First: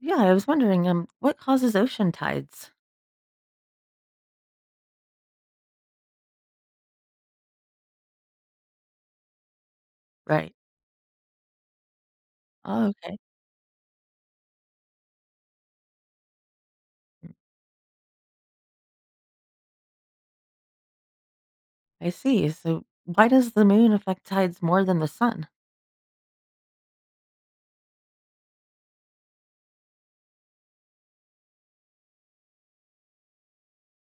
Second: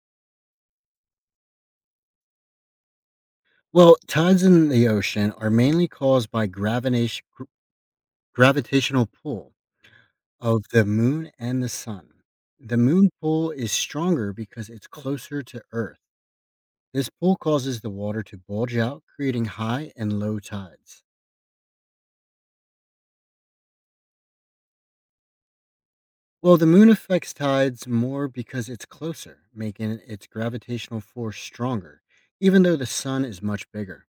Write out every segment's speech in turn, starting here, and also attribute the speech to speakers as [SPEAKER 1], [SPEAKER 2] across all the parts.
[SPEAKER 1] Yeah, I was wondering, what causes ocean tides?
[SPEAKER 2] Well, tides in the ocean are mainly caused by gravitational pull
[SPEAKER 1] Right.
[SPEAKER 2] of the moon and the sun. The
[SPEAKER 1] Oh,
[SPEAKER 2] moon
[SPEAKER 1] okay.
[SPEAKER 2] pull is stronger because it's closer to Earth. This pull causes the water to bulge out, creating high and low tides.
[SPEAKER 1] I see. So why does the moon affect tides more than the sun?
[SPEAKER 2] Well, the moon affects tides more because it's closer, making its gravitational force stronger, even though the sun is much bigger.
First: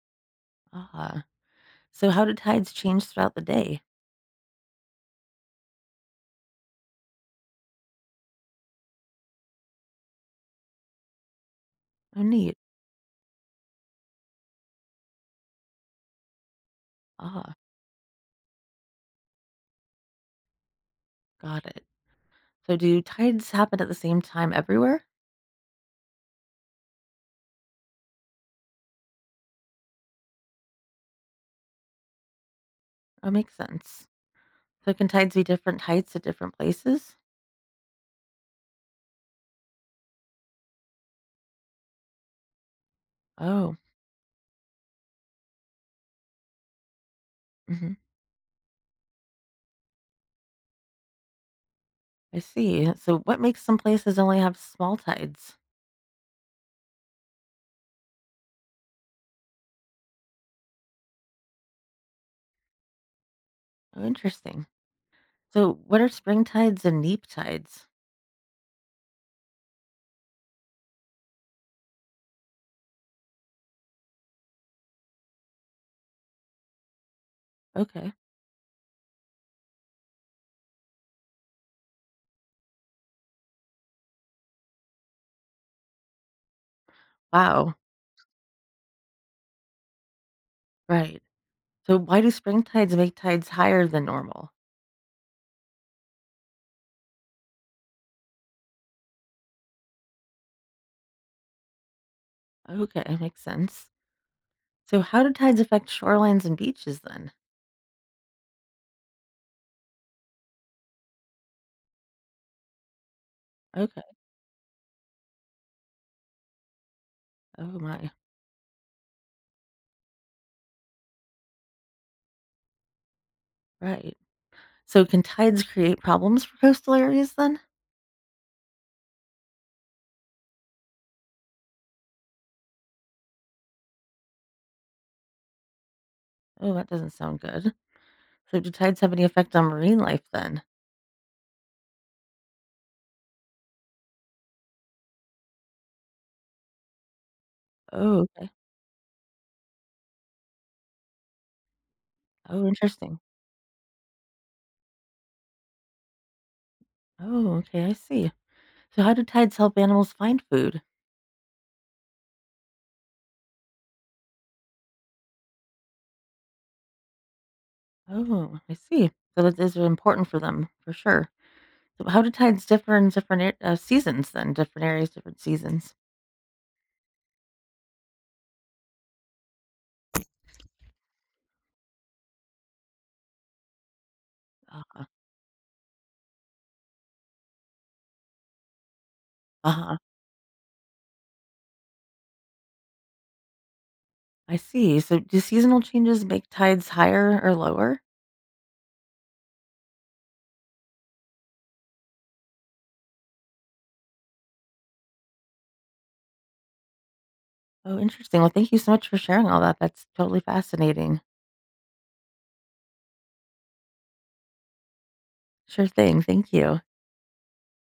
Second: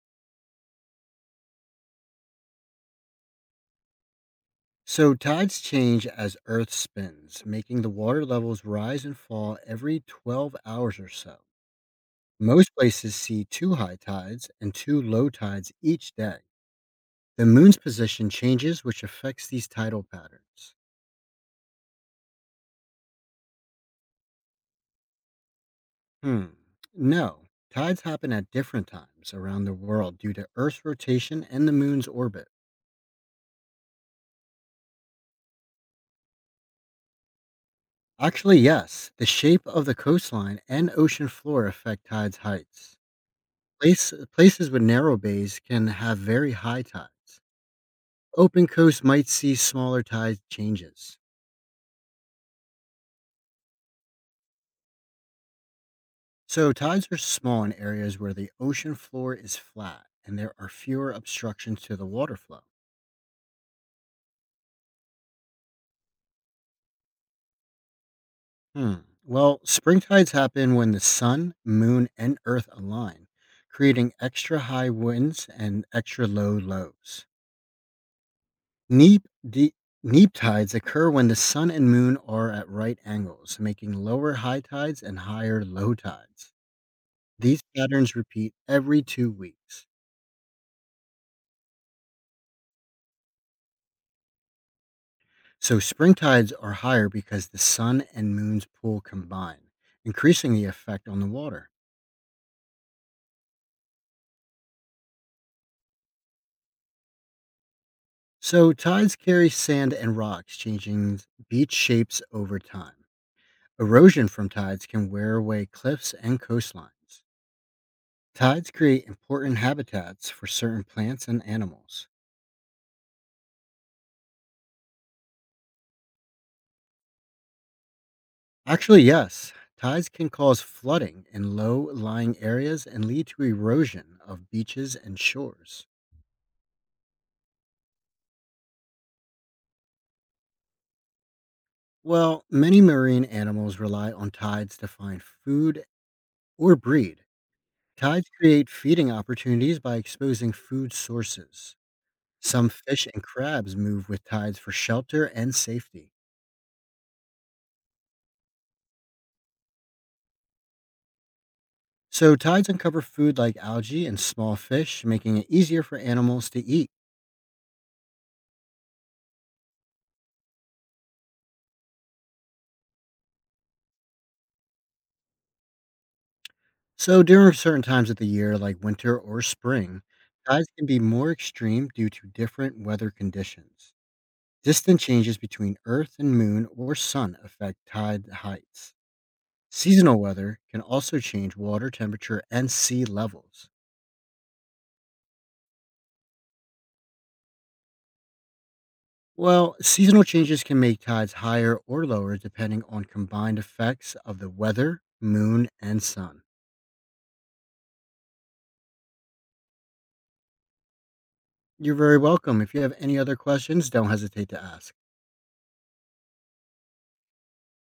[SPEAKER 1] Ah. So how do tides change throughout the day?
[SPEAKER 2] So tides change as Earth spins, making the water levels rise and fall every 12 hours or so.
[SPEAKER 1] Oh, neat.
[SPEAKER 2] Most places see two high tides and two low tides each day. The
[SPEAKER 1] Ah,
[SPEAKER 2] moon's position changes, which affects these tidal patterns.
[SPEAKER 1] got it. So do tides happen at the same time everywhere?
[SPEAKER 2] Hmm. No, tides happen at different times around the world due to Earth's rotation and the moon's orbit.
[SPEAKER 1] Oh, makes sense. So can tides be different heights at different places?
[SPEAKER 2] Actually, yes, the shape of the coastline and ocean floor affect tides' heights.
[SPEAKER 1] Oh,
[SPEAKER 2] Places with narrow bays can have very high tides.
[SPEAKER 1] hmm.
[SPEAKER 2] Open coasts might see smaller tide changes.
[SPEAKER 1] I see. So what makes some places only have small tides?
[SPEAKER 2] So tides are small in areas where the ocean floor is flat and there are fewer obstructions to the water flow.
[SPEAKER 1] Oh, interesting. So what are spring tides and neap tides?
[SPEAKER 2] Hmm. Well, spring tides happen when the sun, moon, and earth align, creating extra high winds and extra low lows.
[SPEAKER 1] Okay.
[SPEAKER 2] Neap, de- Neap tides occur when the sun and moon are at right angles, making lower high tides and higher low tides. These
[SPEAKER 1] Wow.
[SPEAKER 2] patterns repeat every 2 weeks.
[SPEAKER 1] Right. So why do spring tides make tides higher than normal?
[SPEAKER 2] So spring tides are higher because the sun and moon's pull combine, increasing the effect on the water.
[SPEAKER 1] Okay, makes sense. So how do tides affect shorelines and beaches then?
[SPEAKER 2] So tides carry sand and rocks, changing beach shapes over time.
[SPEAKER 1] Okay.
[SPEAKER 2] Erosion from tides can wear away cliffs and coastlines.
[SPEAKER 1] Oh my.
[SPEAKER 2] Tides create important habitats for certain plants and animals.
[SPEAKER 1] Right. So can tides create problems for coastal areas then?
[SPEAKER 2] Actually, yes, tides can cause flooding in low lying areas and lead to erosion of beaches and shores.
[SPEAKER 1] Oh, that doesn't sound good. So do tides have any effect on marine life then?
[SPEAKER 2] Well, many marine animals rely on tides to find food or breed.
[SPEAKER 1] Oh,
[SPEAKER 2] Tides
[SPEAKER 1] okay.
[SPEAKER 2] create feeding opportunities by exposing food sources.
[SPEAKER 1] Oh,
[SPEAKER 2] Some fish
[SPEAKER 1] interesting.
[SPEAKER 2] and crabs move with tides for shelter and safety.
[SPEAKER 1] Oh, okay, I see. So how do tides help animals find food?
[SPEAKER 2] So, tides uncover food like algae and small fish, making it easier for animals to eat.
[SPEAKER 1] Oh, I see. So that is important for them for sure. So how do tides differ in different seasons then? Different areas, different seasons.
[SPEAKER 2] So, during certain times of the year, like winter or spring, tides can be more extreme due to different weather conditions. Distant changes between Earth and Moon or Sun affect tide heights.
[SPEAKER 1] Uh huh.
[SPEAKER 2] Seasonal weather can also change water temperature and sea levels.
[SPEAKER 1] I see. So do seasonal changes make tides higher or lower?
[SPEAKER 2] Well, seasonal changes can make tides higher or lower depending on combined effects of the weather, moon, and sun.
[SPEAKER 1] Oh, interesting. Well, thank you so much for sharing all that. That's totally fascinating.
[SPEAKER 2] You're very welcome. If you have any other questions, don't hesitate to ask.
[SPEAKER 1] Sure thing. Thank you.